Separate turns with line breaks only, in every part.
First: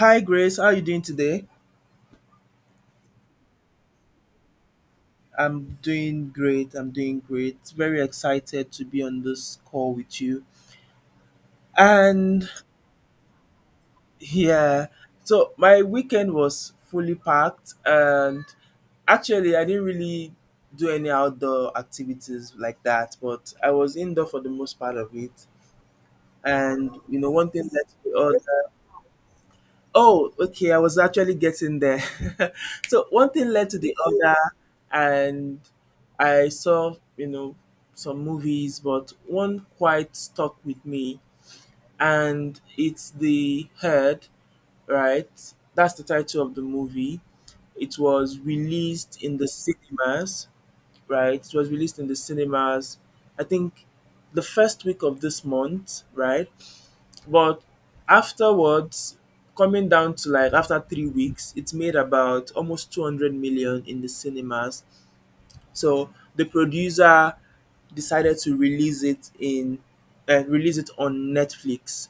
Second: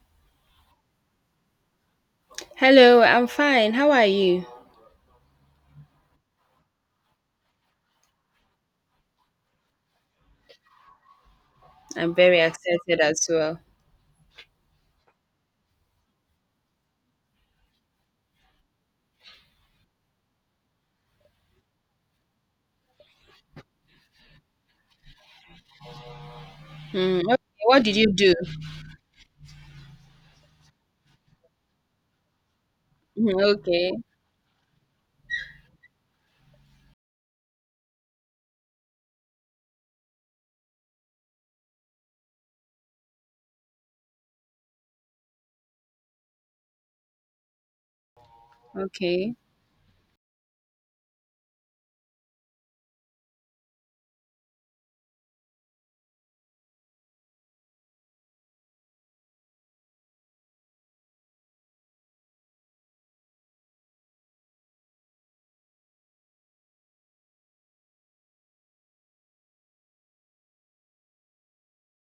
Hi Grace, how are you doing today?
Hello, I'm fine. How are you?
I'm doing great. I'm doing great. Very excited to be on this call with you.
I'm very
And
excited as well.
yeah, so my weekend was fully packed and actually I didn't really do any outdoor activities like that, but I was indoor for the most part of it. And
Okay,
one thing
what did you do?
that Oh, okay. I was actually getting there. So one
Hmm,
thing led to
okay,
the other, and I saw, some movies, but one quite stuck with me, and it's The Herd, right? That's the title of the movie. It was released
okay.
in the cinemas, right? It was released in the cinemas, I think the first week of this month, right? But afterwards, coming down to like after 3 weeks, it made about almost 200 million in the cinemas. So the producer decided to release it on Netflix,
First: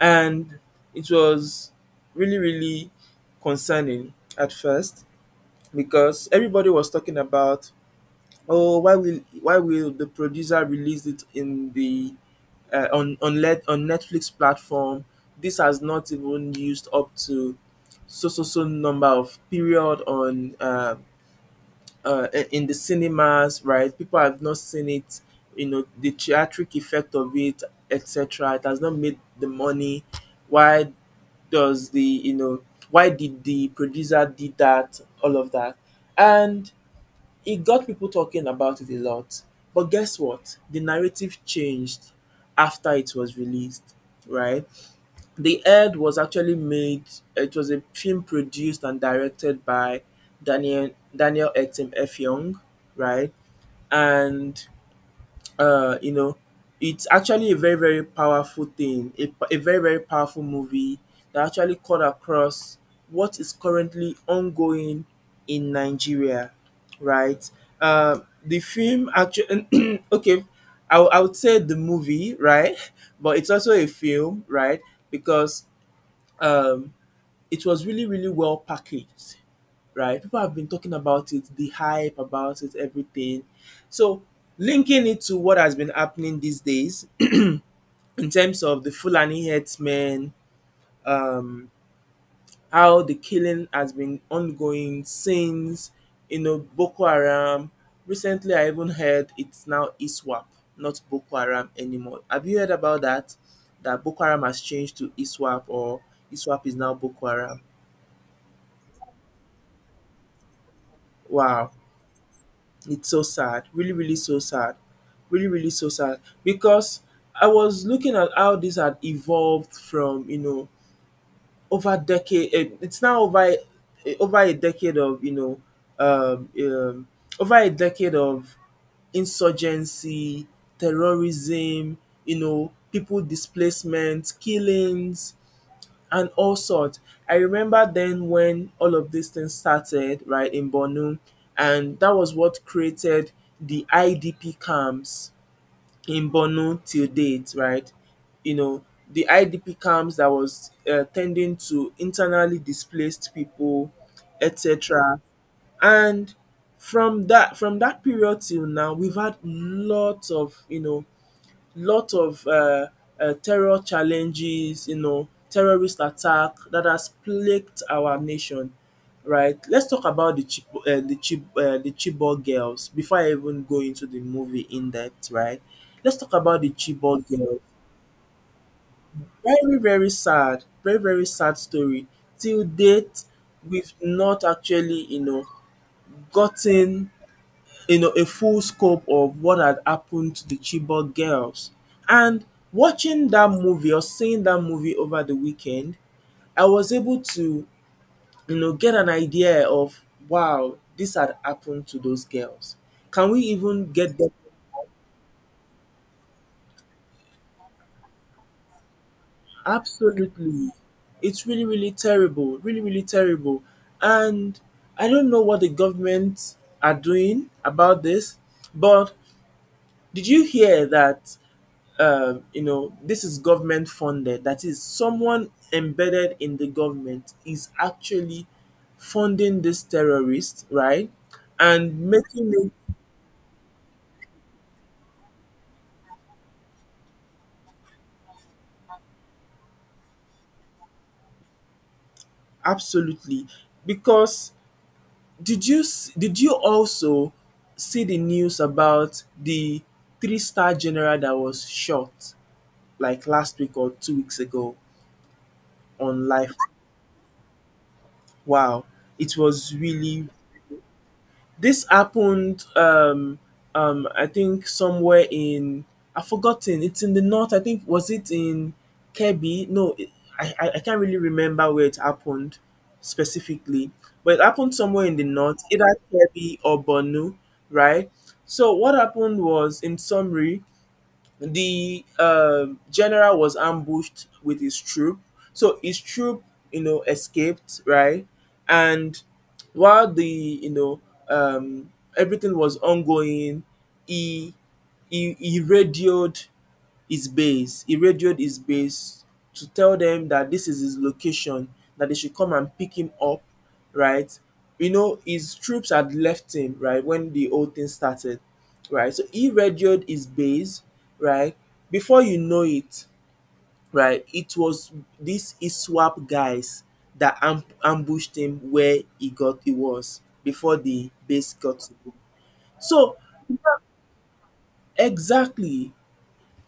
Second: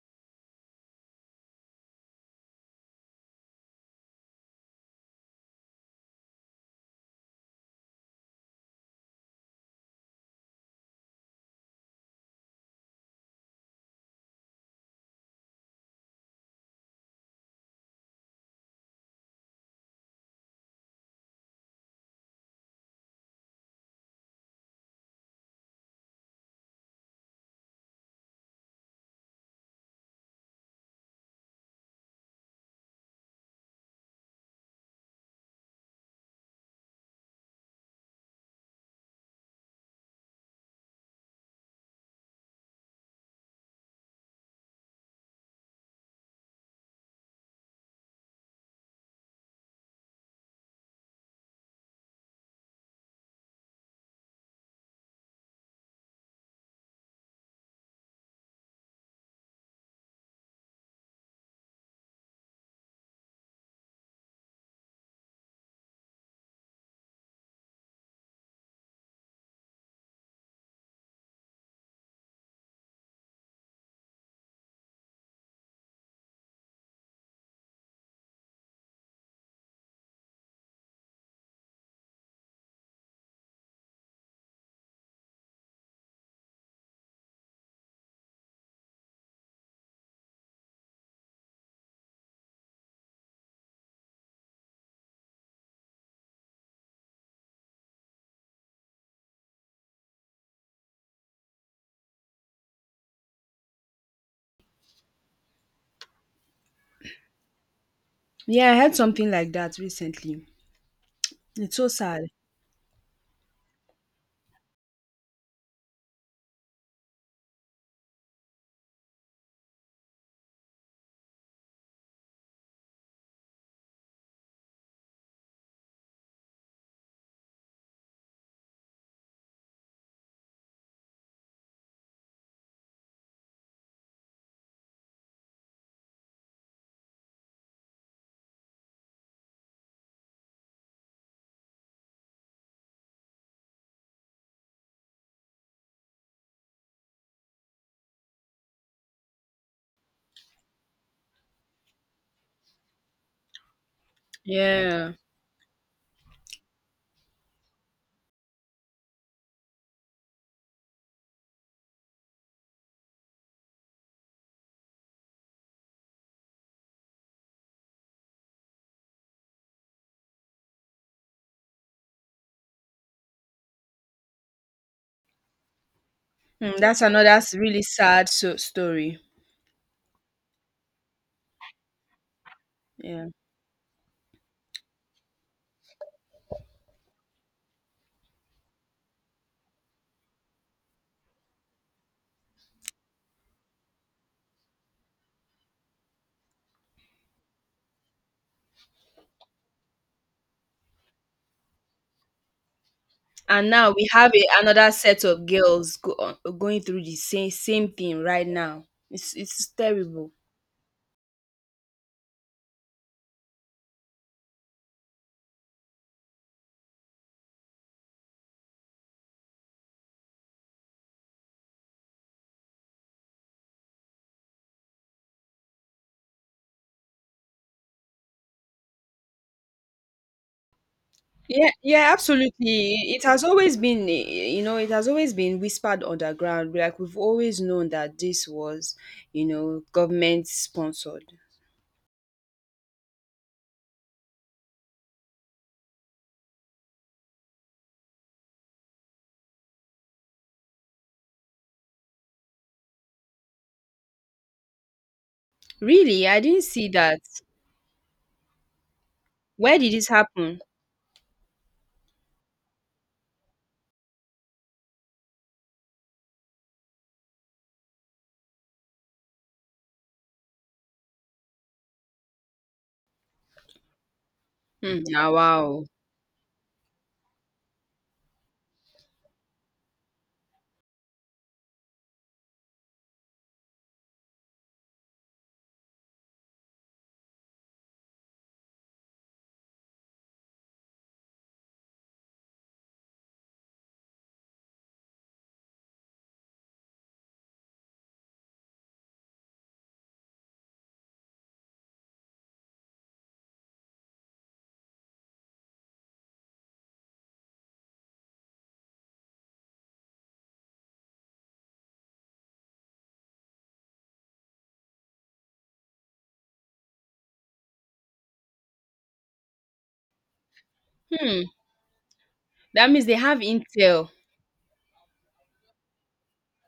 and it was really really concerning at first because everybody was talking about, Oh, why will the producer release it in the on Netflix platform? This has not even used up to so number of period on in the cinemas, right? People have not seen it. You know the theatric effect of it, etc. It has not made the money. Why does the why did the producer did that? All of that, and it got people talking about it a lot. But guess what? The narrative changed after it was released, right? The Ed was actually made, it was a film produced and directed by Daniel Etim F. Young, right? And you know, it's actually a very, very powerful thing, a very, very powerful movie that actually cut across what is currently ongoing in Nigeria, right? The film actually, okay, I would say the movie, right? But it's also a film, right? Because um, it was really, really well packaged, right? People have been talking about it, the hype about it, everything. So, linking it to what has been happening these days in terms of the Fulani herdsmen, um, how the killing has been ongoing since, you know, Boko Haram. Recently, I even heard it's now ISWAP, not Boko Haram anymore. Have you heard about that? That Boko Haram has changed to ISWAP or ISWAP is now Boko Haram.
Yeah, I heard something like that recently.
Wow.
It's so sad.
It's so sad, really, really so sad, really, really so sad because I was looking at how this had evolved from over decade. It's now over a decade of um, um, over a decade of insurgency, terrorism, you know, people displacement, killings, and all sorts. I remember then when all of these things started, right, in Borno, and that was what created the IDP camps in Borno till date, right? You know, the IDP camps that was tending to internally displaced people,
Yeah.
etc. And from that period till now, we've had lots of lot of terror challenges, you know, terrorist attack that has plagued our nation, right? Let's talk about the Chibok girls before I even go into the movie in depth, right? Let's talk about the
That's
Chibok girls.
really sad story.
Very very sad story. Till date,
Yeah.
we've not actually, you know, gotten a full scope of what had happened to the Chibok girls. And watching that movie or seeing that movie over the weekend, I was able to, you know, get an idea of wow, this had happened to those girls. Can we
And
even
now we
get them?
have another set of girls going through the same thing right now. It's terrible.
Absolutely. It's really, really terrible. Really, really terrible. And I don't know what the government are doing about this, but did you hear that you know, this is government funded. That is, someone embedded in the government is actually funding this terrorist, right?
Yeah,
And
yeah,
making it
absolutely. It has always been, you know, it has always been whispered underground. Like we've always known that you know, government sponsored.
absolutely because did you also see the news about the three-star general that was shot like last week or 2 weeks ago on
Really, I
life?
didn't see that.
Wow, it was
Where did this
really
happen?
This happened, I think somewhere in I've forgotten. It's in the north. I think was it in Kebbi? No, it, I can't really remember where it happened specifically, but it happened
Hmm.
somewhere in the north, either
Wow.
Kebbi or Borno, right? So what happened was, in summary, the general was ambushed with his troop. So his troop, you know, escaped, right? And while um, everything was ongoing, he he radioed his base. He radioed his base to tell them that this is his location, that they should come and pick him up, right? You know, his troops had left him, right, when the whole thing started, right? So he radioed his base, right? Before you know it, right, it was these ISWAP guys that ambushed him where he was before the
Hmm.
base got to him.
That means they
So
have intel.
exactly.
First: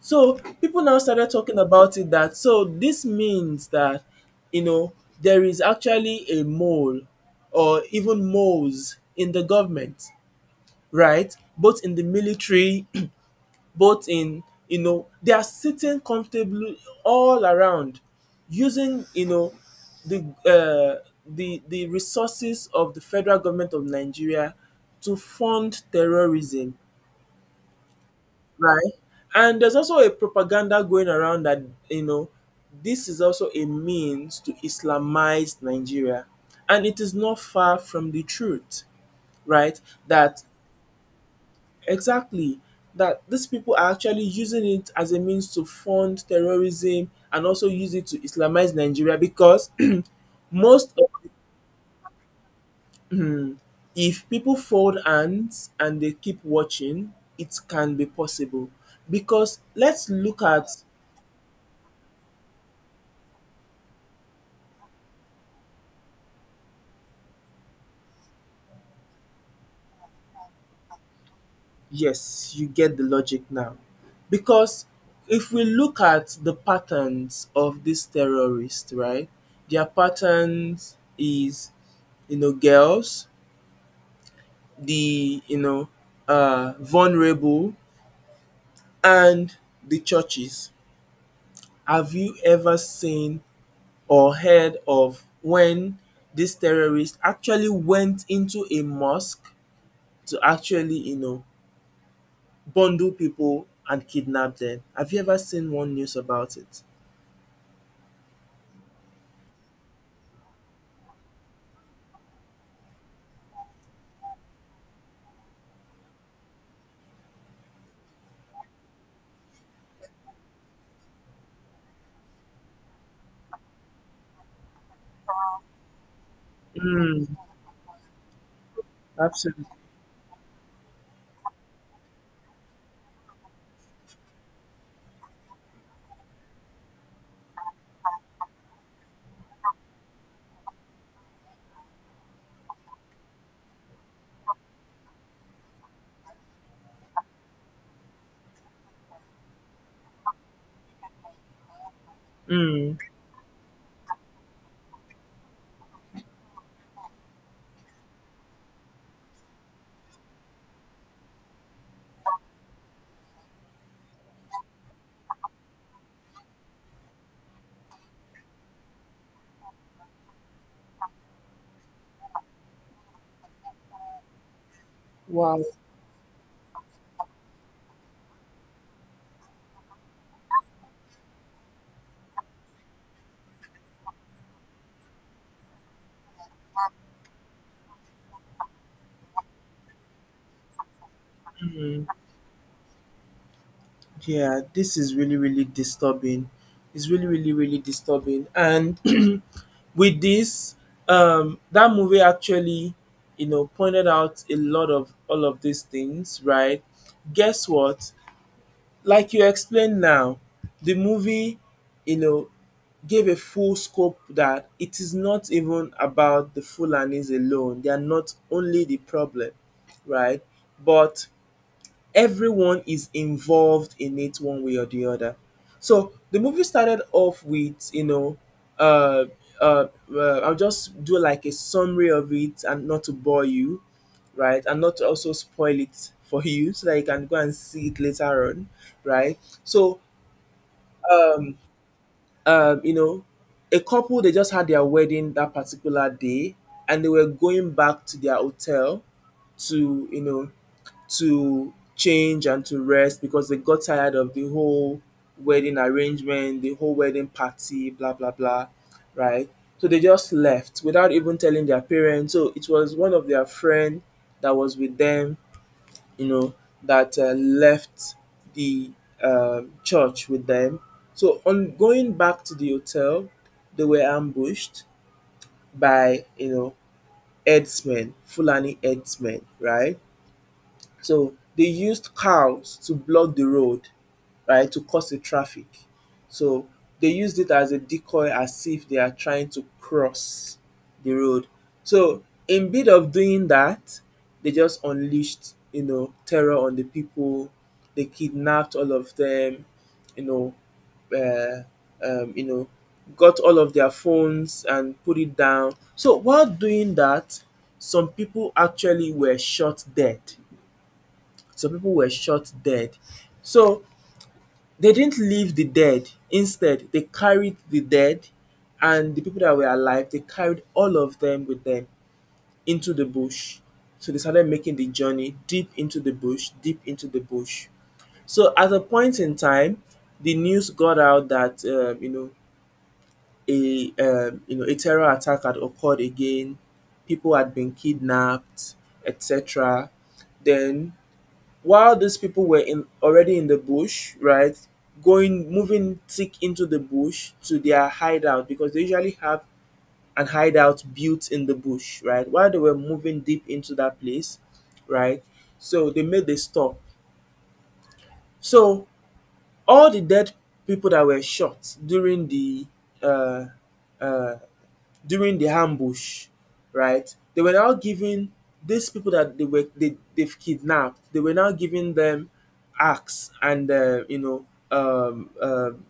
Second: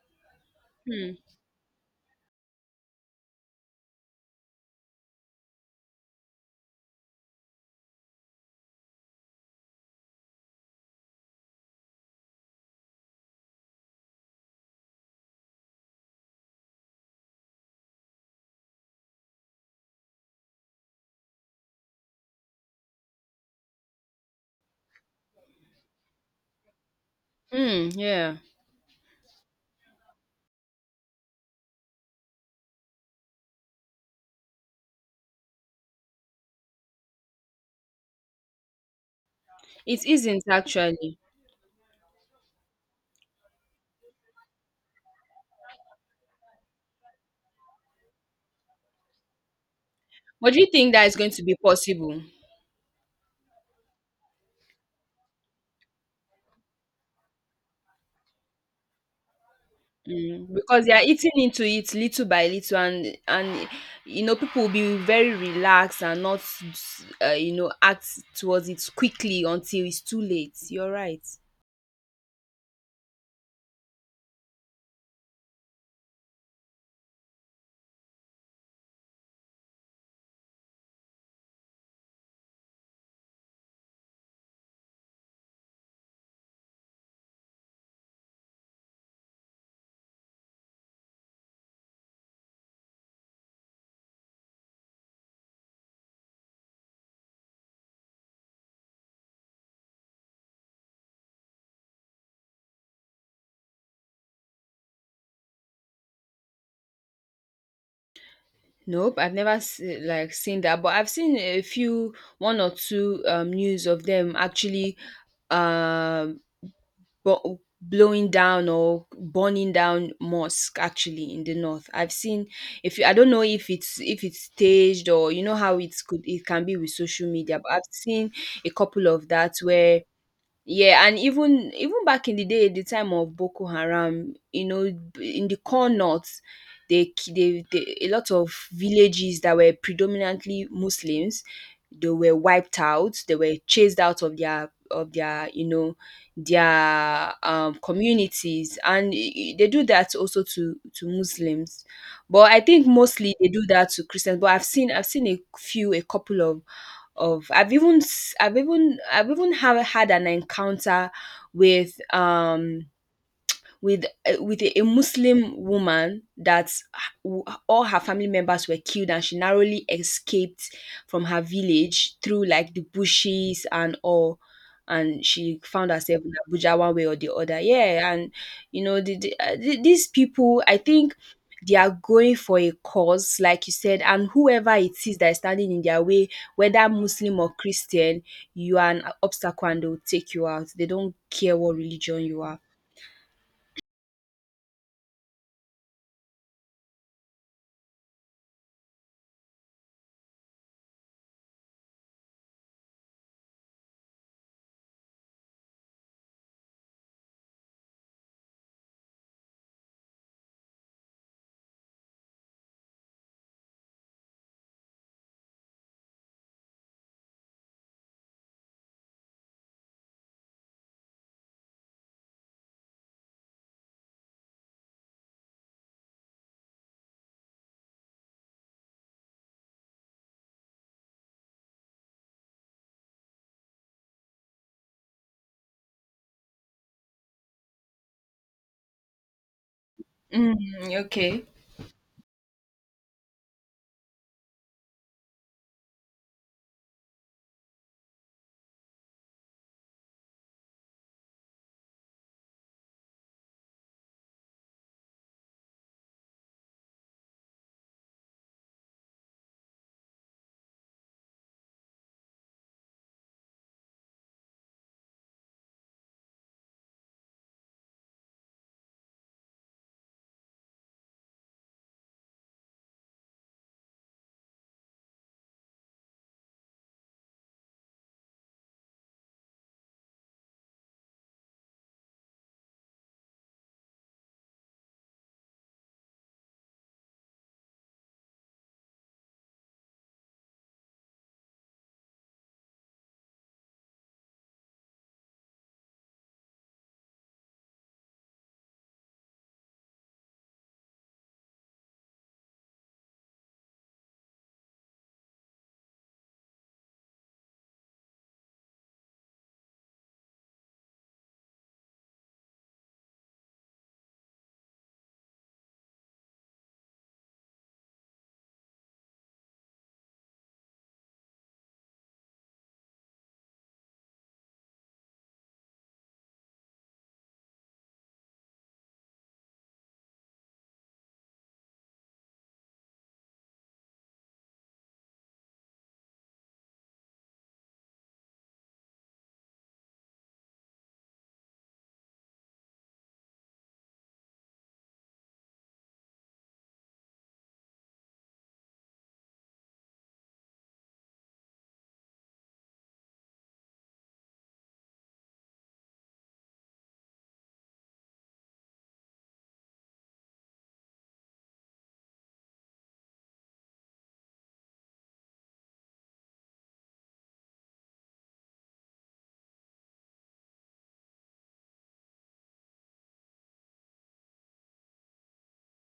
So people now
Hmm.
started talking about it that so this means that you know there is actually a mole or even moles in the government, right? Both in the military, both in, they are sitting comfortably all around using the resources of the federal government of Nigeria to fund terrorism.
Hmm. Yeah.
Right. And there's also a propaganda going around that, you know, this is also a means to Islamize Nigeria. And it is not far from the truth, right?
It
That
isn't actually.
exactly that these people are actually using it as a means to fund terrorism and also use it to Islamize Nigeria because
But do you
most
think that is
of
going to be possible?
if people fold hands and they keep watching, it can be possible. Because let's look
Mm,
at
because they are eating into it little by little and you know people will be very relaxed and not you know act towards it quickly until it's too late, you're right.
Yes, you get the logic now. Because if we look at the patterns of these terrorists, right? Their patterns is, you know, girls, you know, vulnerable, and the churches. Have you ever seen or heard of when this terrorist actually went into a mosque to actually, you know, bundle people and kidnap them. Have you ever seen one news about it?
Nope, I've never se- like seen that, but I've seen a few one or two news of them actually um blowing down or burning down mosque actually in the north. I've seen, if I don't know if it's staged or you know how it's could it can be with
Mm,
social media, but I've seen a couple of that
absolutely.
where yeah. And even even back in the day, the time of Boko Haram, you know, in the core north, they a lot of villages that were predominantly Muslims, they were wiped out. They were chased out of their you know their communities, and they do that also to Muslims. But I think
Mm.
mostly they do that to Christians. But I've seen, I've seen a few, a couple of I've even s- I've even have had an encounter with um with a Muslim woman that all her family members were killed, and she narrowly escaped from her village through like the bushes and all. And she
Wow.
found herself in Abuja one way or the other. Yeah, and you know these people, I think they are going for a cause, like you said, and whoever it is that is standing in their way, whether Muslim or Christian, you are an obstacle and they will take you out. They don't care what
Mm.
religion you are.
Yeah, this is really, really disturbing. It's really, really, really disturbing. And with this, that movie actually, you know, pointed out a lot of all of these things, right? Guess what? Like you explained now, the movie, you know, gave a full scope that it is not even about the Fulanis alone. They are not only the problem, right? But everyone is involved in it one way or the other. So the movie started off with, you know, uh, uh, I'll just do like a summary of it and not to bore you, right? And not to also spoil it for you so that you can go and see it later on, right? So
Mm, okay.
um, you know, a couple they just had their wedding that particular day, and they were going back to their hotel to you know to change and to rest because they got tired of the whole wedding arrangement, the whole wedding party, blah blah blah, right? So they just left without even telling their parents. So it was one of their friend that was with them, you know, that left the church with them. So on going back to the hotel, they were ambushed by, herdsmen, Fulani herdsmen, right? So they used cows to block the road, right, to cause a traffic. So they used it as a decoy as if they are trying to cross the road. So in bit of doing that, they just unleashed, you know, terror on the people. They kidnapped all of them, you know, uh, um, you know, got all of their phones and put it down. So while doing that, some people actually were shot dead. Some people were shot dead. So they didn't leave the dead. Instead, they carried the dead and the people that were alive, they carried all of them with them into the bush. So they started making the journey deep into the bush, deep into the bush. So at a point in time, the news got out that a a terror attack had occurred again, people had been kidnapped, etc. Then while these people were in already in the bush, right? Going moving thick into the bush to their hideout because they usually have an hideout built in the bush, right? While they were moving deep into that place, right? So they made the stop. So all the dead people that were shot uh, uh, during the ambush, right? They were now giving these people that they've kidnapped. They were now giving them axe and um, um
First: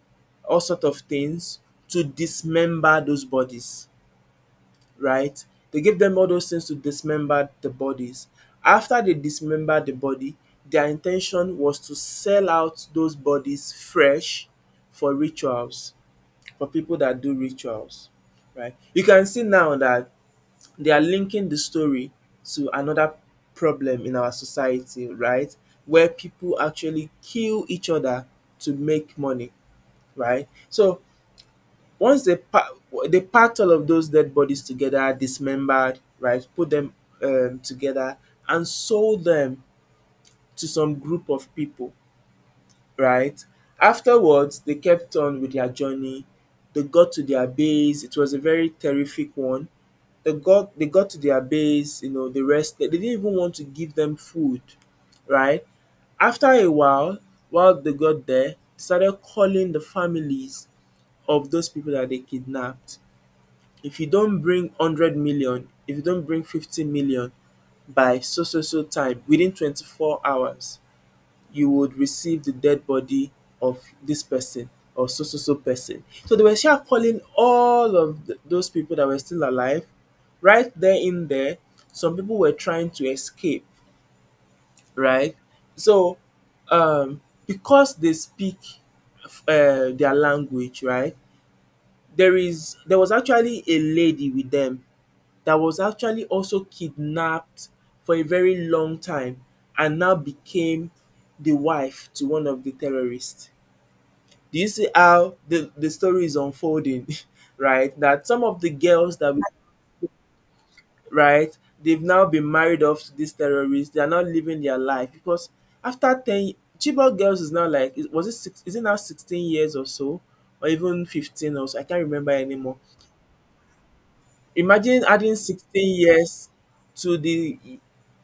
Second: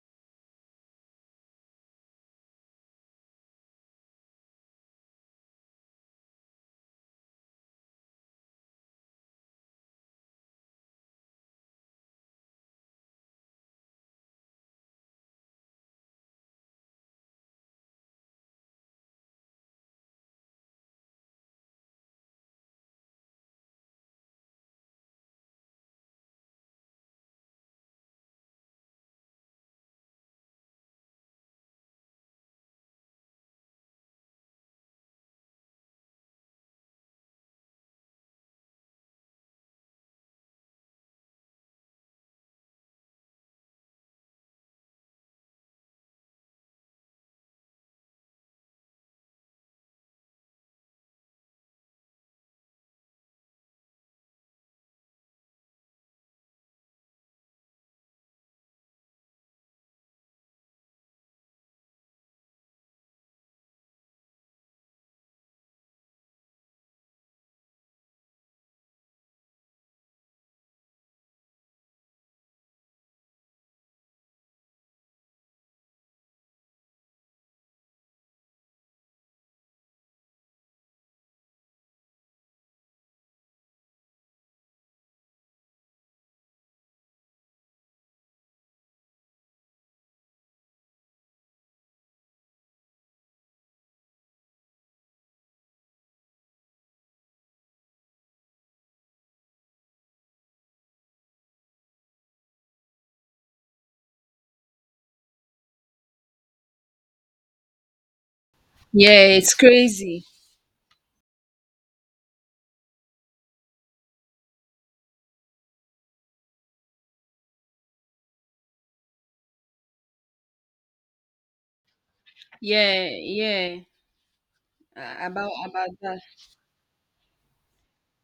all sort of things to dismember those bodies, right? They gave them all those things to dismember the bodies. After they dismembered the body, their intention was to sell out those bodies fresh for rituals for people that do rituals, right? You can see now that they are linking the story to another problem in our society, right? Where people actually kill each other to make money, right? So once they pa- they packed all of those dead bodies together, dismembered, right? Put them together and sold them to some group of people, right? Afterwards, they kept on with their journey. They got to their base. It was a very terrific one. They got to their base, you know, they rested. They didn't even want to give them food, right? After a while they got there, they started calling the families of those people that they kidnapped. If you don't bring 100 million, if you don't bring 50 million by so so so time within 24 hours, you would receive the dead body of this person or so so so person. So they were sure calling all of those people that were still alive. Right there in there, some people were trying to escape, right? So um because they speak their language, right? There was actually a lady with them that was actually also kidnapped for a very long time and now became the wife to one of the terrorists. Do you see how the story is unfolding? Right? That some of the girls
Yeah,
that,
it's crazy.
right, they've now been married off to these terrorists. They are not living their life because after 10, Chibok girls is now like, was it six, is it now 16 years or so? Or even 15 or so? I can't remember anymore.
Yeah, yeah.
Imagine
Uh,
adding
about about
16
that.
years to the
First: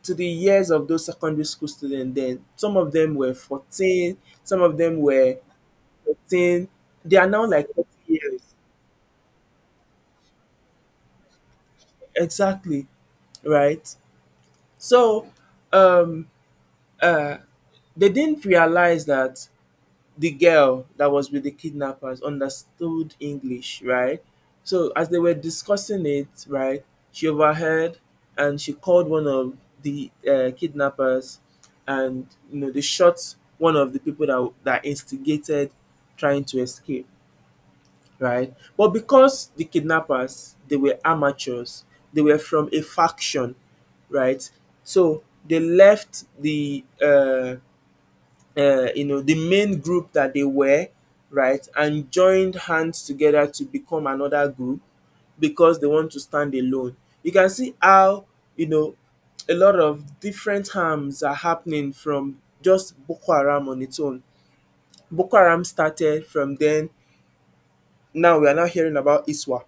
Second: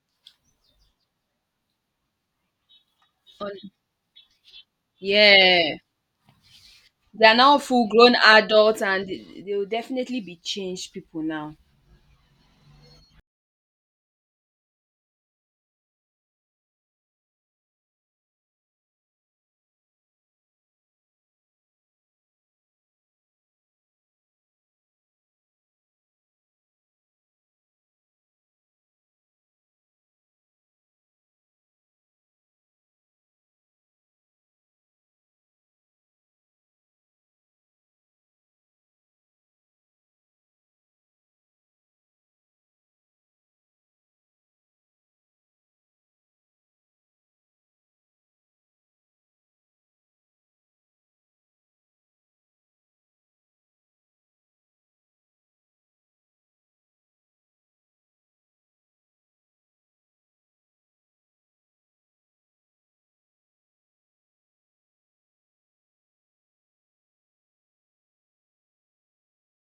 to the years of those secondary school students then. Some of them were
On,
14, some of them were
yeah.
13. They
They
are
are
now
now
like
full
30
grown
years.
adults and they will definitely be changed people now.
Exactly, right? So, um, uh, they didn't realize that the girl that was with the kidnappers understood English, right? So as they were discussing it, right, she overheard and she called one of the kidnappers, and you know they shot one of the people that instigated trying to escape, right? But because the kidnappers they were amateurs, they were from a faction, right? So they left the you know the main group that they were, right, and joined hands together to become another group because they want to stand alone. You can see how, you know, a lot of different harms are happening from just boko haram on its own. Boko haram started from then. Now we are now hearing about iswap,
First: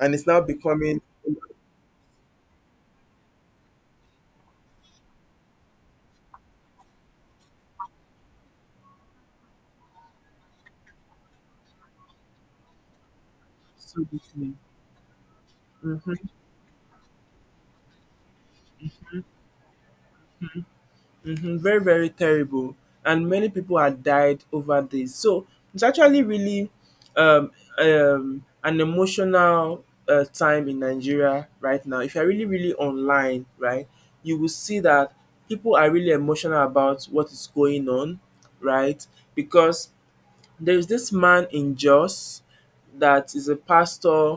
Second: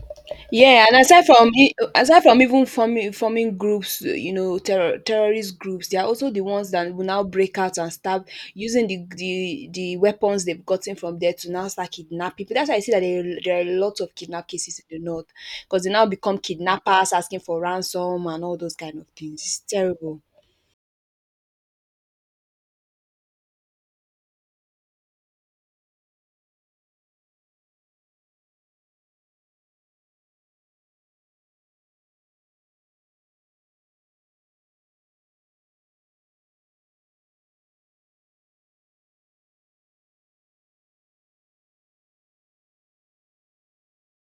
and it's now
Yeah,
becoming
and aside from aside from even forming groups, you know, terrorist groups, they are also the ones that will now break out and start using the weapons they've gotten from there to now start kidnapping people. That's why I see that there are a lot
so.
of kidnap cases in the north because they now become kidnappers, asking for ransom and all those kind of things. It's terrible.
Mhm, very, very terrible. And many people had died over this. So it's actually really um, an emotional time in Nigeria right now. If you're really, really online, right, you will see that people are really emotional about what is going on, right? Because there's this man in Jos that is a pastor.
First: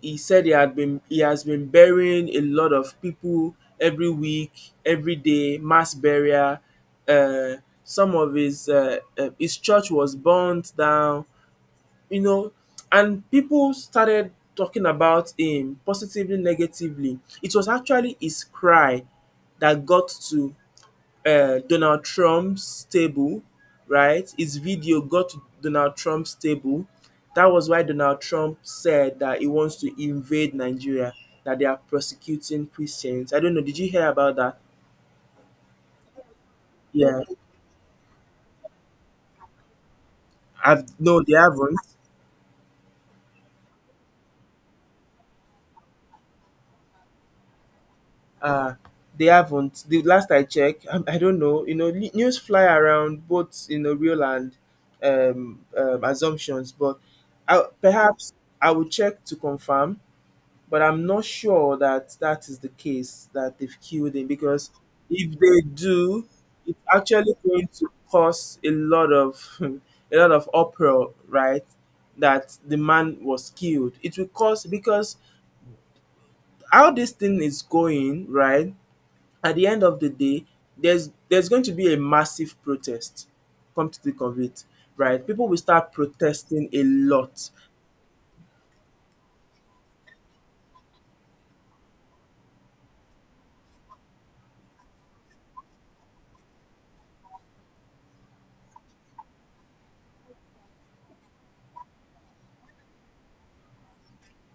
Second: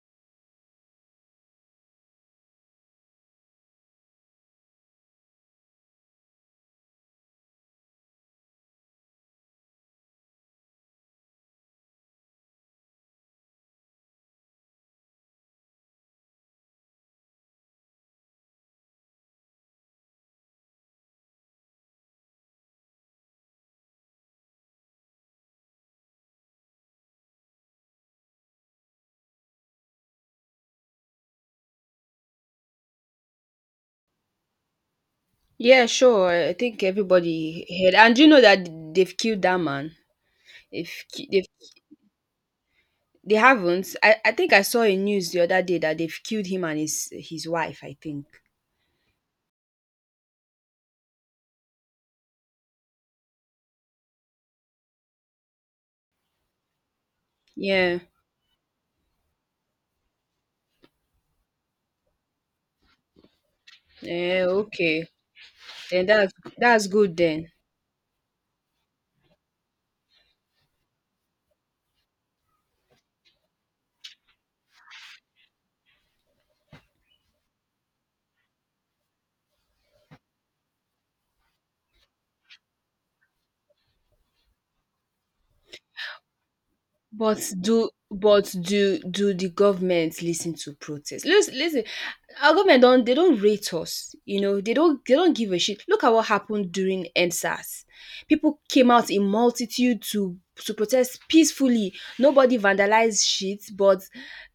He said he had been he has been burying a lot of people every week, every day, mass burial. Uh, some of his church was burnt down, you know, and people started talking about him positively, negatively. It was actually his cry that got to Donald Trump's stable, right? His video got to Donald Trump's stable. That was why Donald Trump said that he wants to invade Nigeria, that they are prosecuting Christians. I don't know. Did you hear about that?
Yeah, sure. I think
Yeah,
everybody heard, and you know that they've killed that man.
I've
If
no, they
they've,
haven't.
they haven't. I think I saw a news the other day that they've killed him and his wife, I think.
Uh, they haven't. The last I checked, I don't know. You know, news fly around, both you know real and assumptions, but I,
Yeah.
perhaps I will check to confirm. But I'm not sure that that is the case that they've killed him
Eh,
because
okay.
if they
Then
do,
that's
it's
that's good
actually
then.
going to cause a lot of a lot of uproar, right? That the man was killed. It will cause, because how this thing is going, right? At the end of the day, there's going to be a massive protest. Come to think of it, right? People will start protesting a
But
lot.
do the government listen to protest? Listen, lis ten, our government don dey don rate us, you know they don't, they don't give a shit. Look at what happened during Endsars. People came out in multitude to protest peacefully. Nobody vandalized shit, but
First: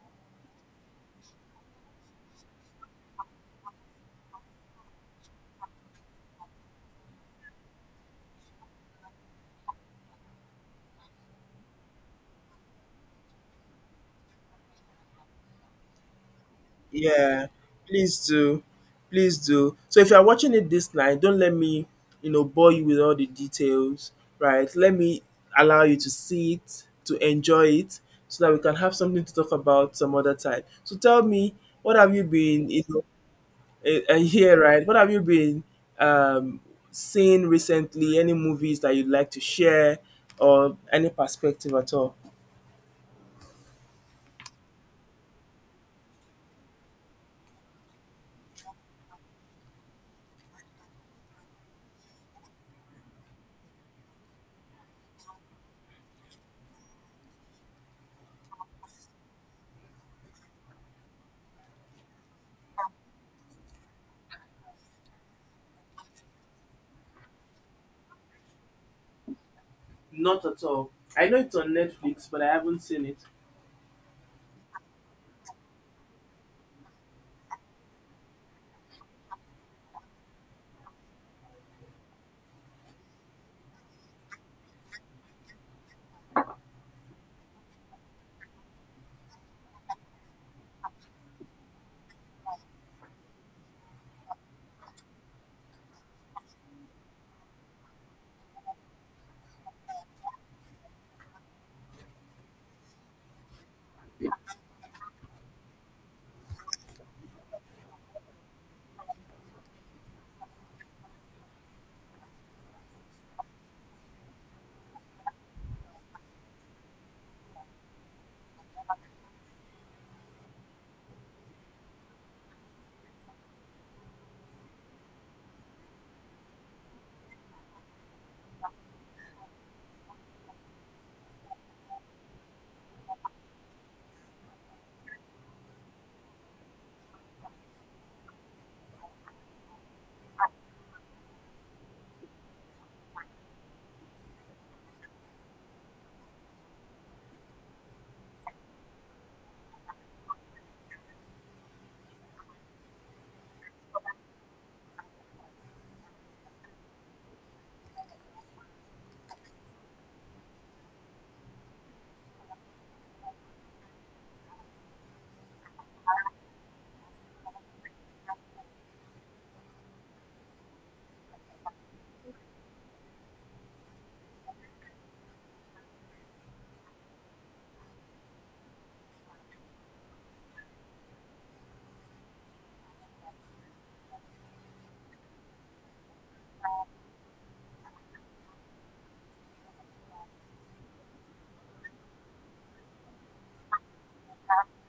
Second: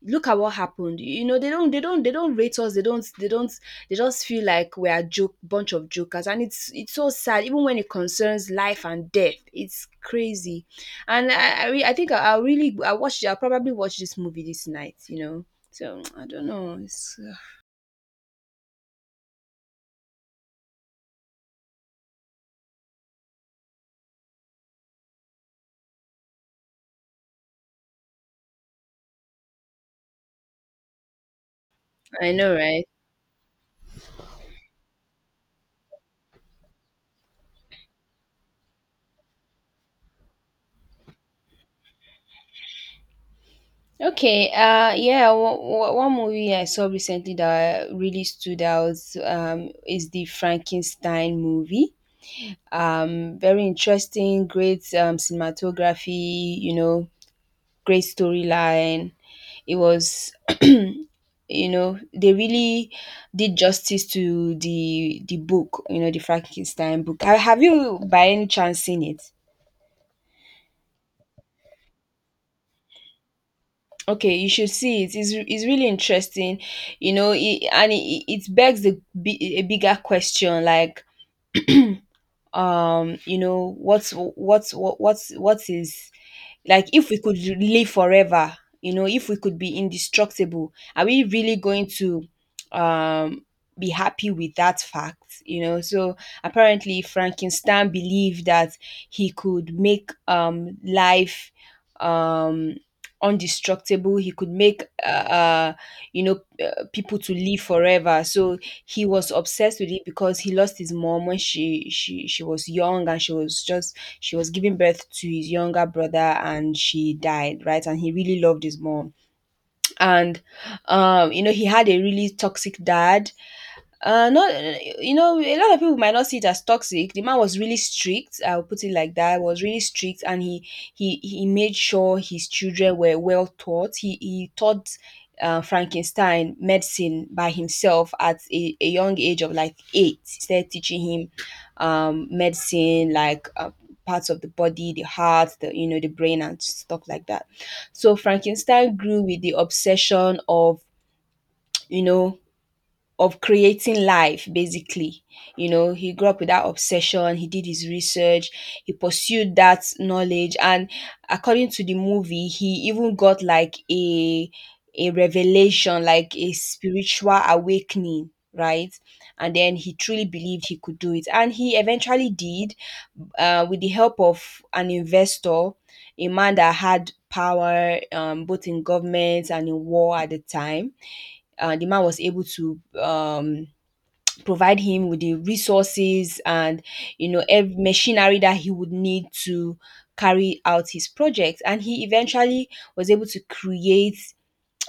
look at what happened. You know they don't they don't rate us. They don't they just feel like we are joke bunch of jokers, and it's so sad, even when it concerns life and death. It's crazy. And I, re- I think I really I watch I'll probably watch this movie this night, you know. So I don't know. It's,
Yeah, please do. Please do. So if you're watching it this night, don't let me, you know, bore you with all the details, right? Let me allow you to see it, to enjoy it, so that we can have something to talk about some other time. So tell me, what have you
I know,
been, you
right?
know, here, right? What have you been um, seeing recently? Any movies that you'd like to share or any perspective at all?
Okay. Yeah. One movie I saw recently that really stood out is the Frankenstein movie. Very interesting, great cinematography. You know, great storyline. It was, you know, they really did justice to the book, you know, the Frankenstein book. Have you by any chance seen it?
Not at all. I know it's on Netflix, but I haven't seen it.
Okay, you should see it. It's really interesting, you know, and it begs a bigger question like you know what is like, if we could live forever, you know, if we could be indestructible, are we really going to um be happy with that fact, you know? So apparently Frankenstein believed that he could make life um undestructible. He could make you know people to live forever. So he was obsessed with it because he lost his mom when she was young. And she was just she was giving birth to his younger brother and she died, right? And he really loved his mom. And you know he had a really toxic dad. No, you know, a lot of people might not see it as toxic. The man was really strict. I'll put it like that. Was really strict. And he made sure his children were well taught. He taught Frankenstein medicine by himself at a young age of like eight. He started teaching him medicine, like parts of the body, the heart, the you know, the brain, and stuff like that. So Frankenstein grew with the obsession of, you know, of creating life basically. You know, he grew up with that obsession. He did his research, he pursued that knowledge. And according to the movie, he even got like a revelation, like a spiritual awakening, right? And then he truly believed he could do it, and he eventually did, with the help of an investor, a man that had power both in government and in war at the time. The man was able to provide him with the resources and you know every machinery that he would need to carry out his project. And he eventually was able to create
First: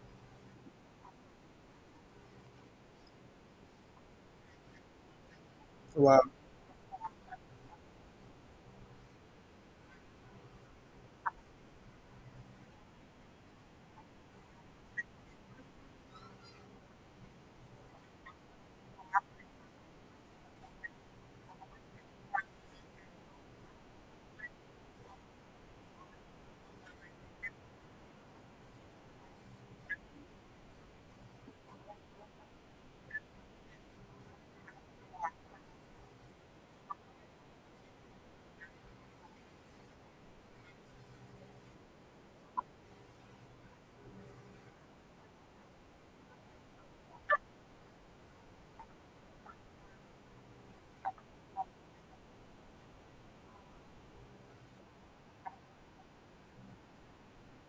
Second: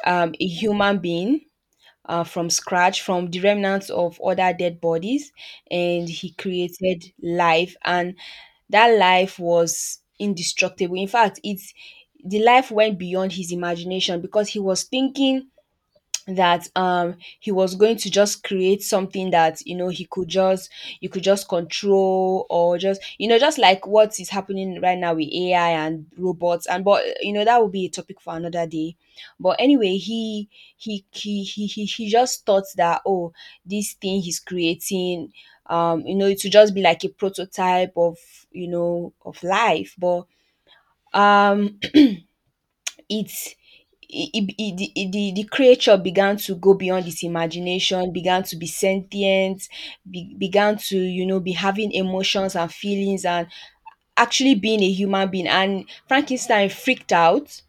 a human being, from scratch, from the remnants of other dead bodies. And
Wow.
he created life, and that life was indestructible. In fact, it's the life went beyond his imagination, because he was thinking that he was going to just create something that, you know, he could just you could just control, or just, you know, just like what is happening right now with AI and robots. And but you know that would be a topic for another day. But anyway, he just thought that, oh, this thing he's creating, you know, it would just be like a prototype of, you know, of life. But um it it the creature began to go beyond its imagination, began to be sentient, began to, you know, be having emotions and feelings and actually being a human being. And Frankenstein freaked out.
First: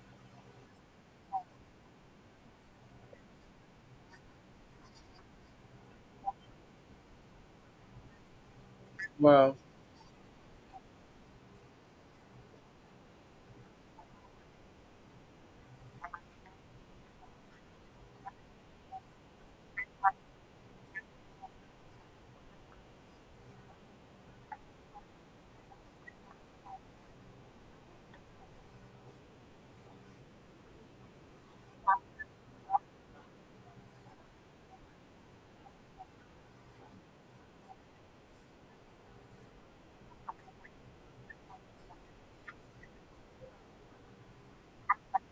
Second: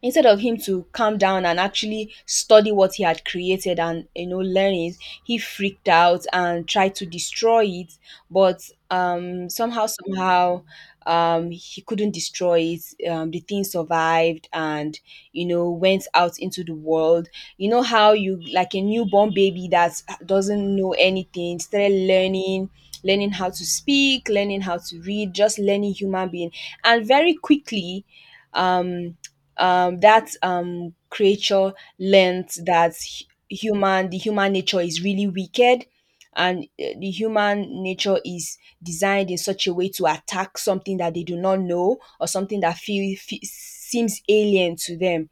Instead of him to calm down and actually study what he had created and, you know, learn it, he freaked out and tried to destroy it. But
Wow.
somehow he couldn't destroy it. The thing survived and, you know, went out into the world. You know how you, like a newborn baby that doesn't know anything, started learning, learning how to speak, learning how to read, just learning human being. And very quickly um that creature learned that human, the human nature is really wicked. And the human nature is designed in such a way to attack something that they do not know, or something that feel, fe seems alien to them.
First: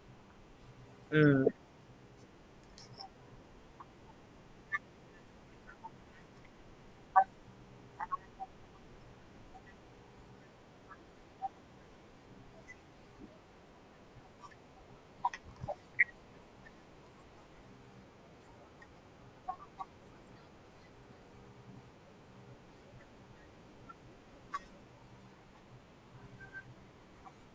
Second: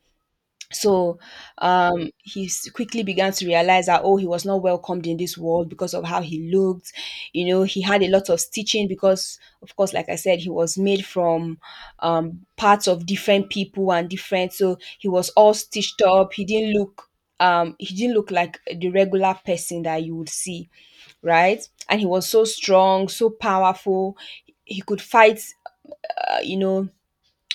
So
Mm,
he quickly began to realize that, oh, he was not welcomed in this world because of how he looked. You know, he had a lot of stitching because, of course, like I said, he was made from parts of different people and different. So he was all stitched up. He didn't look. He didn't look like the regular person that you would see, right? And he was so strong, so powerful. He could fight, uh, you know,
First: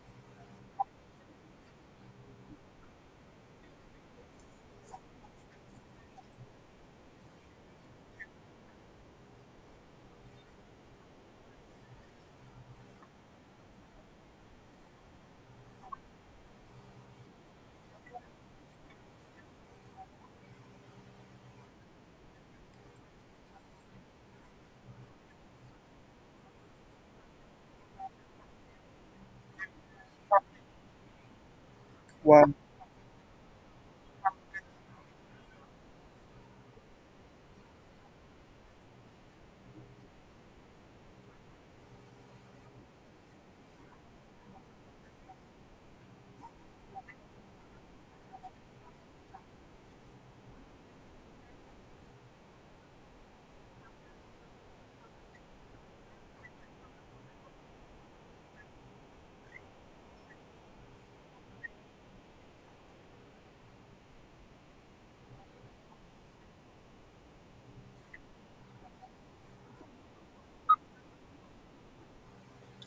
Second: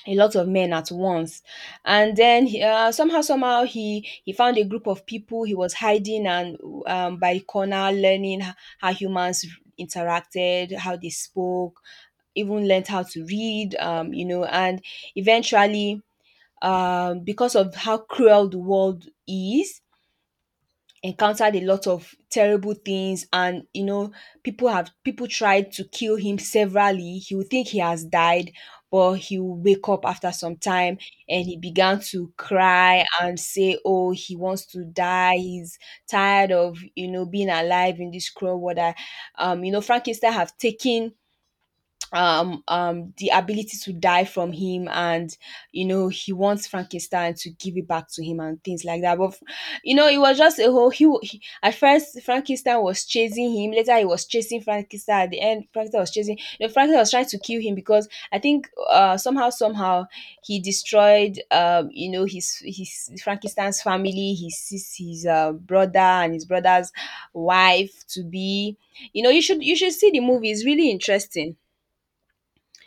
a lot of men at once and then he, somehow somehow he found a group of people. He was hiding and by the corner learning how humans interacted, how they spoke, even learned how to read and eventually, because of how cruel the world is, encountered a lot of terrible things. And you know, people tried to kill him severally. He would think he has died, but he will wake up after some time. And he began to
wow,
cry and say, oh, he wants to die. He's tired of, you know, being alive in this cruel world. You know, Frankenstein have taken um the ability to die from him, and you know, he wants Frankenstein to give it back to him and things like that. But you know, it was just a whole he. At first Frankenstein was chasing him, later he was chasing Frankenstein. At the end Frankenstein was chasing, you know, Frankenstein was trying to kill him because I think somehow he destroyed, his Frankenstein's family, his sis- his brother and his brother's wife to be. You know, you should, you should see the movie. It's really interesting.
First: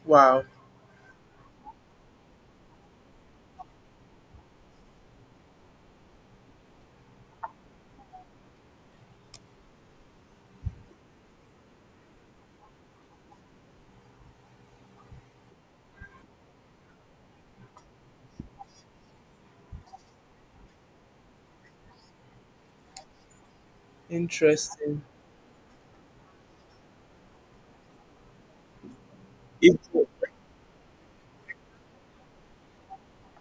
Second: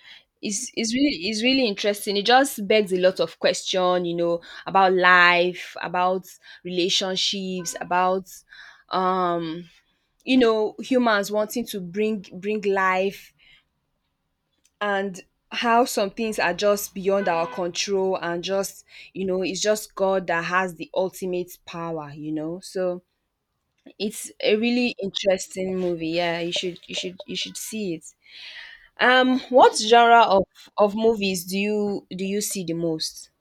wow,
It's really, it's really interesting. It just begs a lot of question, you know, about life, about relationships, about um, you know, humans wanting to bring life. And how some things are just beyond our control. And just, you know, it's just God that has the ultimate power, you know. So it's a really
interesting.
interesting movie. Yeah, you should see it. What
It,
genre of movies do you see the most?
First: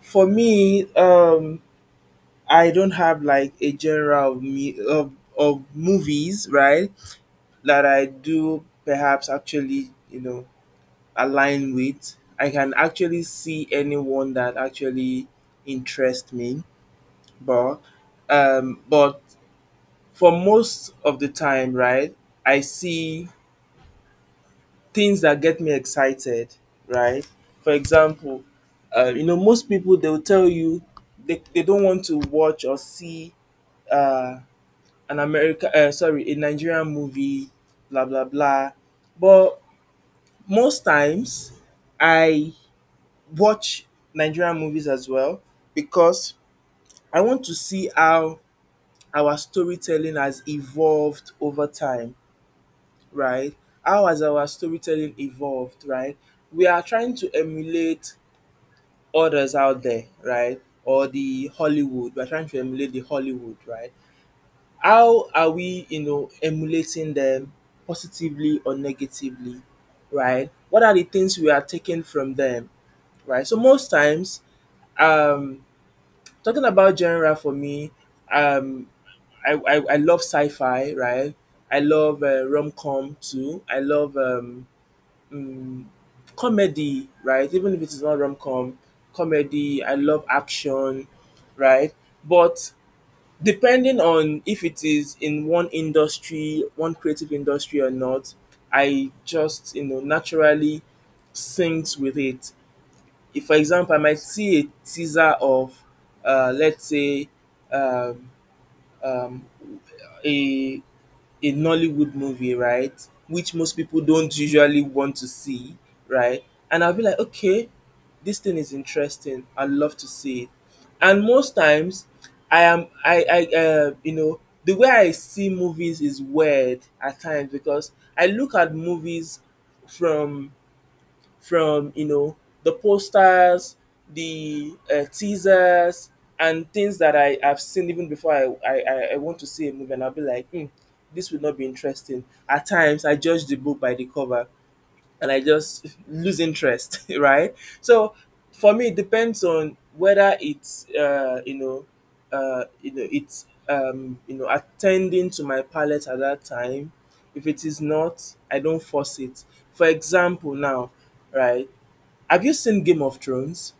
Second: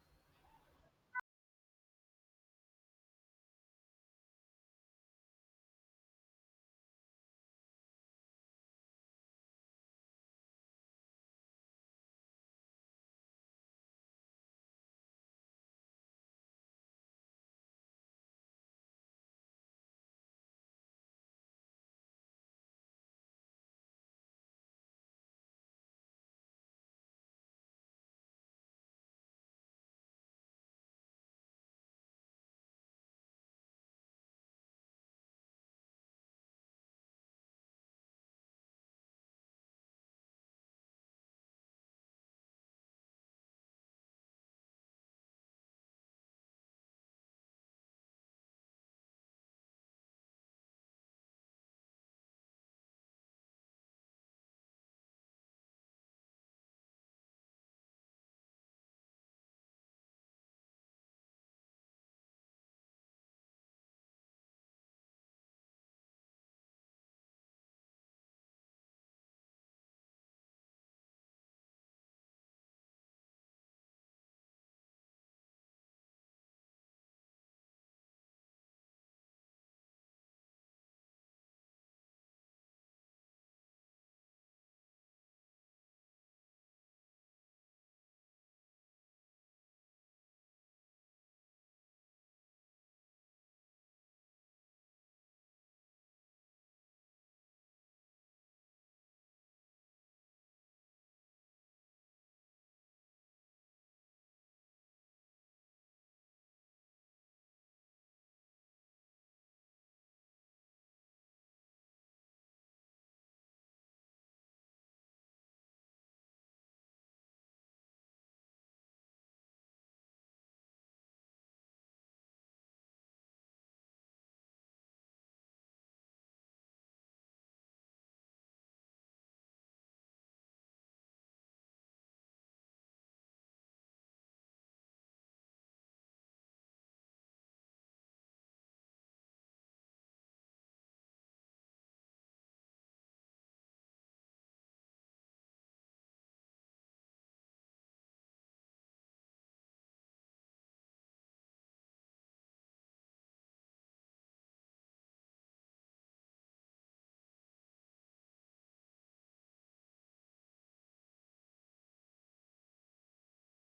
for me, I don't have like a genre of movies, right? That I do perhaps actually, you know, align with. I can actually see anyone that actually interests me, but but for most of the time, right, I see things that get me excited, right? For example, you know, most people they'll tell you they don't want to watch or see uh, an America, sorry, a Nigerian movie, blah blah blah. But most times, I watch Nigerian movies as well because I want to see how our storytelling has evolved over time, right? How has our storytelling evolved, right? We are trying to emulate others out there, right? Or the Hollywood. We're trying to emulate the Hollywood, right? How are we, you know, emulating them positively or negatively, right? What are the things we are taking from them, right? So most times, um, talking about genre for me, um, I love sci-fi, right? I love rom-com too. I love um, comedy, right? Even if it is not rom com, comedy. I love action, right? But depending on if it is in one industry, one creative industry or not, I just you know naturally syncs with it. If, for example, I might see a teaser of, let's say, um, um, a a Nollywood movie, right? Which most people don't usually want to see, right? And I'll be like, okay, this thing is interesting. I'd love to see it. And most times, I am, I, you know, the way I see movies is weird at times because I look at movies from from you know the posters, the teasers, and things that I have seen even before I want to see a movie, and I'll be like, hmm, this would not be interesting. At times, I judge the book by the cover, and I just lose interest, right? So for me, it depends on whether it's you know it's you know attending to my palate at that time. If it is not, I don't force it. For example, now, right? Have you seen Game of Thrones?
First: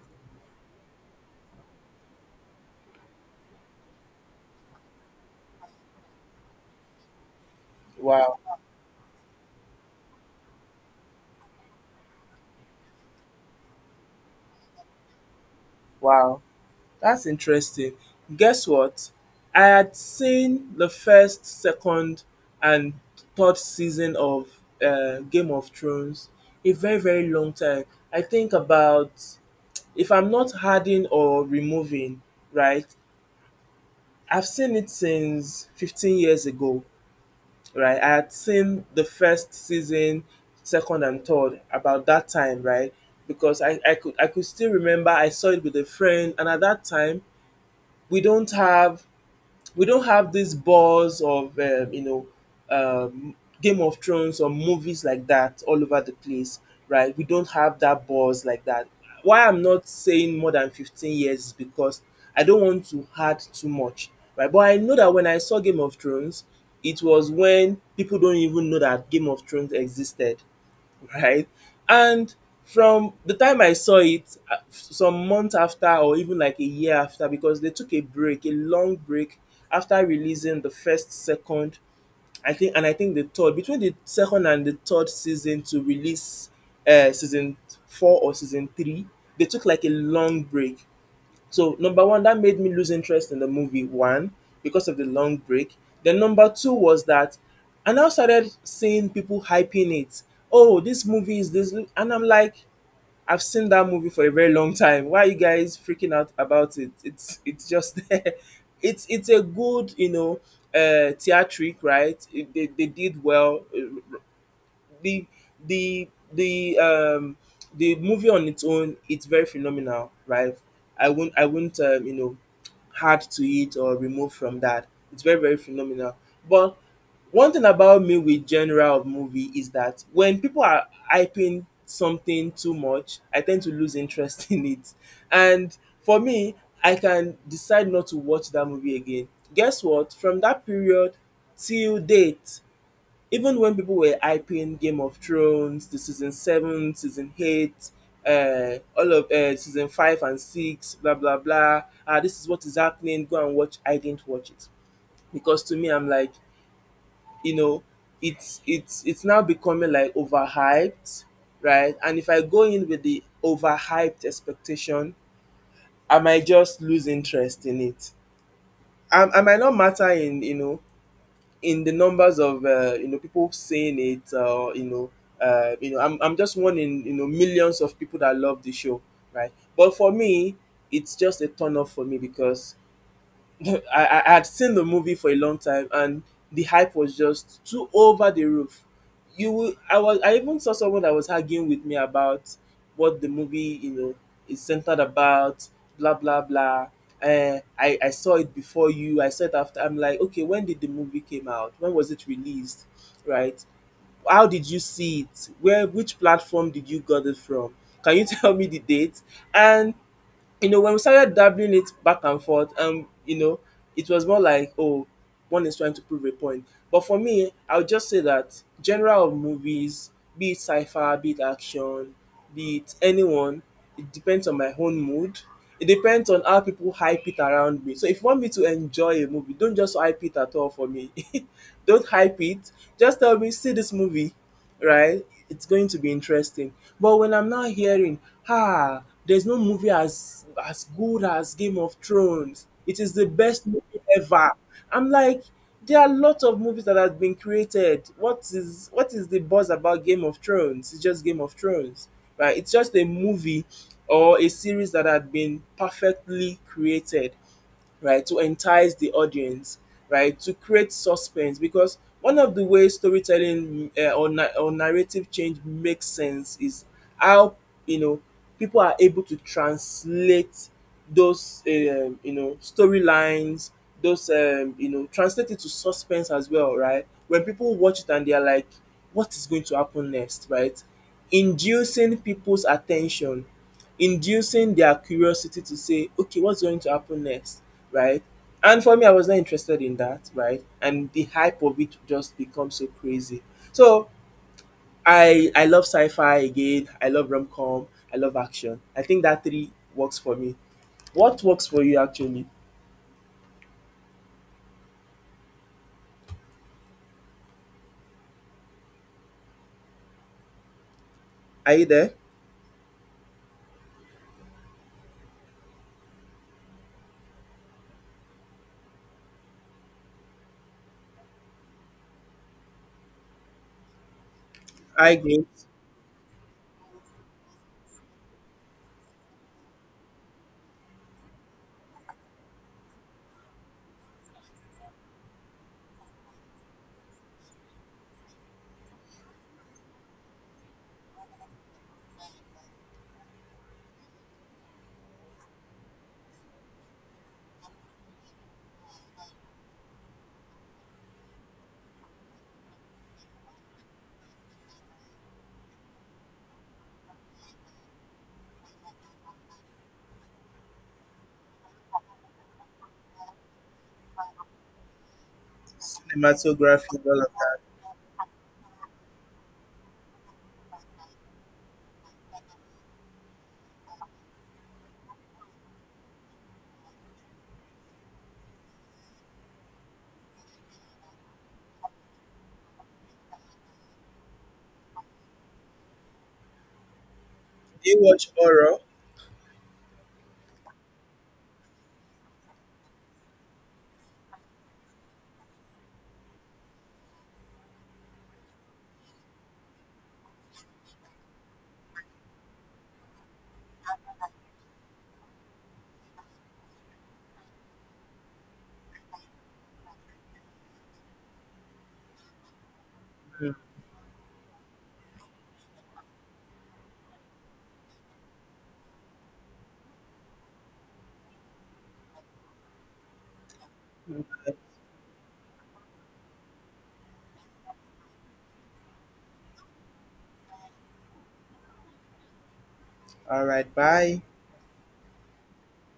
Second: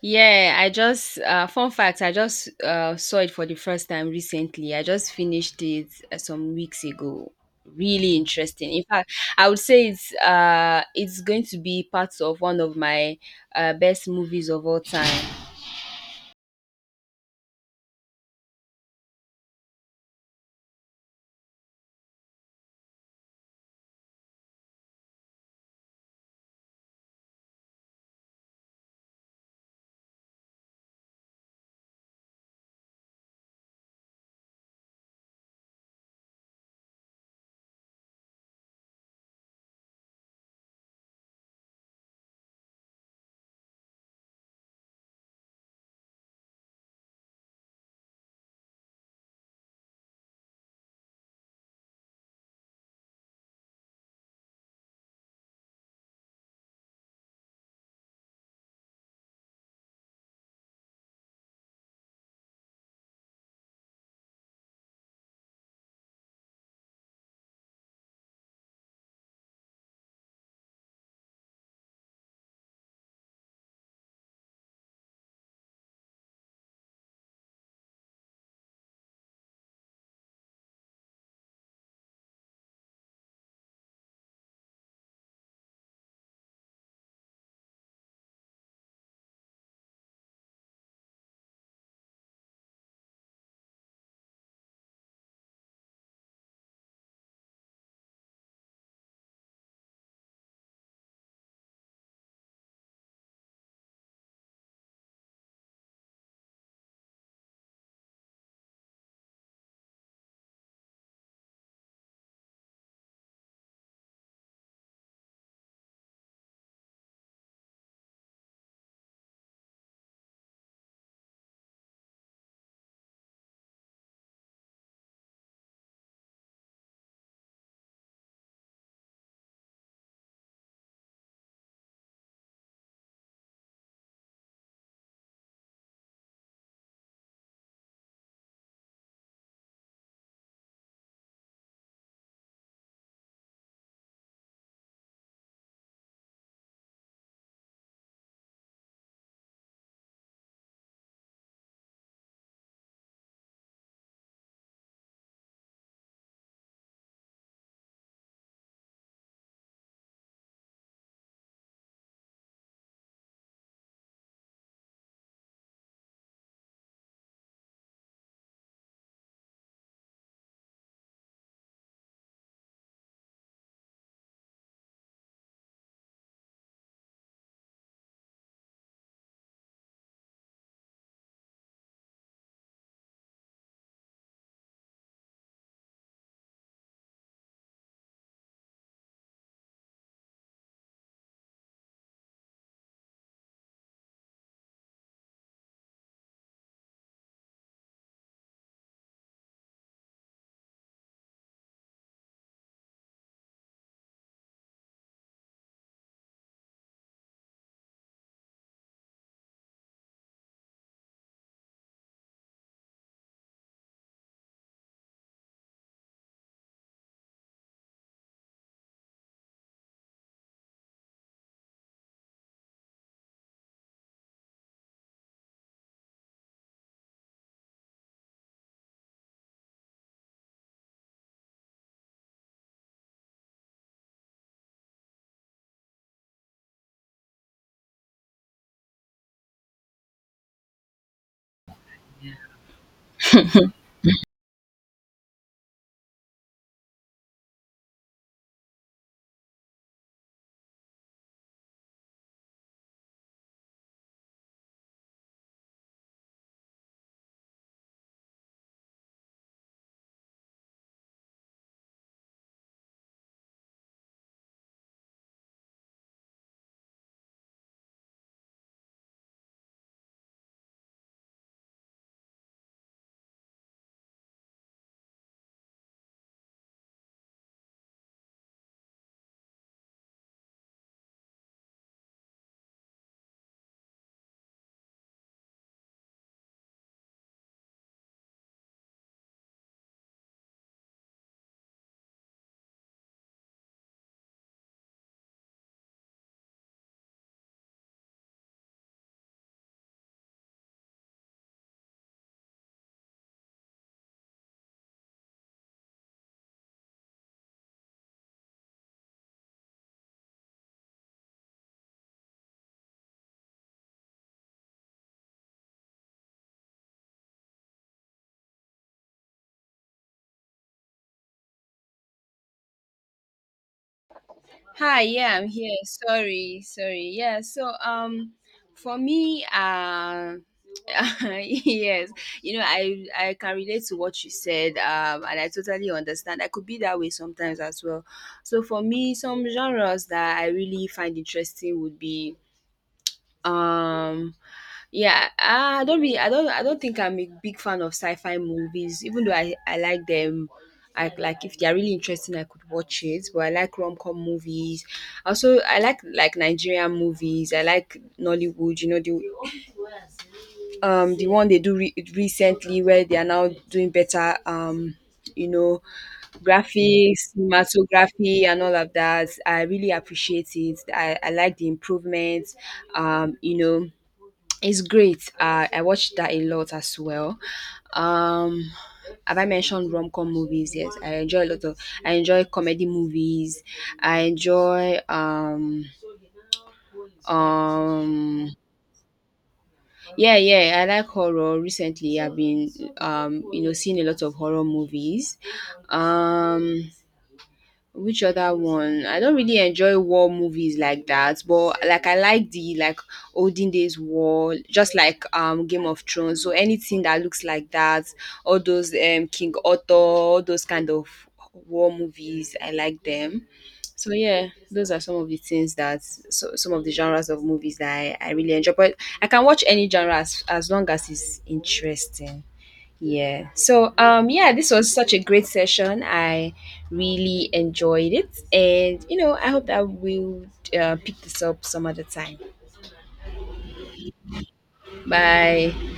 Yeah, I just fun fact. I just saw it for the first time recently. I just finished it some weeks ago. Really
Wow,
interesting. In fact, I would say it's going to be part of one of my best movies of all time.
wow, that's interesting. Guess what? I had seen the first, second, and third season of Game of Thrones a very, very long time. I think about if I'm not adding or removing, right? I've seen it since 15 years ago. Right? I had seen the first season, second and third about that time, right? Because I could still remember I saw it with a friend, and at that time we don't have we don't have this buzz of you know um, Game of Thrones or movies like that all over the place, right? We don't have that buzz like that. Why I'm not saying more than 15 years is because I don't want to add too much, right? But I know that when I saw Game of Thrones, it was when people don't even know that Game of Thrones existed, right? And from the time I saw it, some months after, or even like a year after, because they took a break, a long break after releasing the first, second, I think, and I think the third, between the second and the third season to release season four or season three, they took like a long break. So number one, that made me lose interest in the movie. One, because of the long break. Then number two was that I now started seeing people hyping it. Oh, this movie is this, and I'm like, I've seen that movie for a very long time. Why are you guys freaking out about it? It's just there. It's a good you know theatric right. They did well. The the the um the movie on its own, it's very phenomenal, right? I won't add to it or remove from that. It's very, very phenomenal. But one thing about me with genre of movie is that when people are hyping something too much, I tend to lose interest in it. And for me, I can decide not to watch that movie again. Guess what? From that period till date, even when people were hyping Game of Thrones, the season 7, season 8, all of season 5 and 6, blah blah blah. Ah, this is what is happening. Go and watch. I didn't watch it. Because to me, I'm like, you know, it's now becoming like overhyped, right? And if I go in with the overhyped expectation, I might just lose interest in it. I might not matter in in the numbers of people saying it, I'm just one in millions of people that love the show, right? But for me, it's just a turn off for me because I had seen the movie for a long time, and the hype was just too over the roof. You will, I even saw someone that was arguing with me about what the movie, is centered about, blah blah blah. I saw it before you, I saw it after. I'm like, okay, when did the movie came out? When was it released? Right? How did you see it? Where Which platform did you got it from? Can you tell me the date? And you know, when we started dabbling it back and forth, it was more like, oh, one is trying to prove a point. But for me, I would just say that general of movies, be it sci-fi, be it action, be it anyone, it depends on my own mood. It depends on how people hype it around me. So if you want me to enjoy a movie, don't just hype it at all for me. Don't hype it. Just tell me, see this movie, right? It's going to be interesting. But when I'm not hearing, ah, there's no movie as good as Game of Thrones. It is the best movie ever. I'm like, there are a lot of movies that have been created. What is the buzz about Game of Thrones? It's just Game of Thrones, right? It's just a movie or a series that had been perfectly created, right? To entice the audience, right? To create suspense, because one of the ways storytelling or narrative change makes sense is how, you know people are able to translate those storylines, those translate it to suspense as well, right? When people watch it and they are like, what is going to happen next, right? Inducing people's attention, inducing their curiosity to say, okay, what's going to happen next, right? And for me, I was not interested in that, right? And the hype of it just becomes so crazy. So I love sci-fi again. I love rom-com. I love action. I think that three works for me. What works for you actually? Are you there?
Hi,
I
yeah,
get
I'm here. Sorry, sorry. Yeah, so for me yes, you know, I can relate to what you said and I totally understand. I could be that way sometimes as well. So for me, some genres that I really find interesting would be um, yeah, I don't think I'm a big fan of sci-fi movies. Even though I like them, I like, if they are really interesting, I could watch it. But I like rom-com movies. Also, I like Nigerian movies. I like Nollywood. You know, the one they do recently where they are now doing better. You know,
cinematography, all of
graphics,
that.
cinematography, and all of that. I really appreciate it. I like the improvements. Um, you know. It's great. I watched that a lot as well. Um, have I mentioned rom com movies? Yes, I enjoy a lot of. I enjoy comedy movies. I enjoy
Do you watch
um
horror?
yeah, yeah. I like horror. Recently, I've been seeing a lot of horror movies. Um, Which other one? I don't really enjoy war movies like that, but like I like the, like olden days war, just like Game of Thrones. So anything that looks like that, all those King Arthur, all those kind of war movies, I like them. So yeah, those are some of the things that, so some of the genres of movies that I really enjoy. But I can watch any genre as long as it's interesting. Yeah. So yeah, this was such a great session. I really enjoyed it. And you know, I hope that we'll pick this up some other time.
All right, bye.
Bye.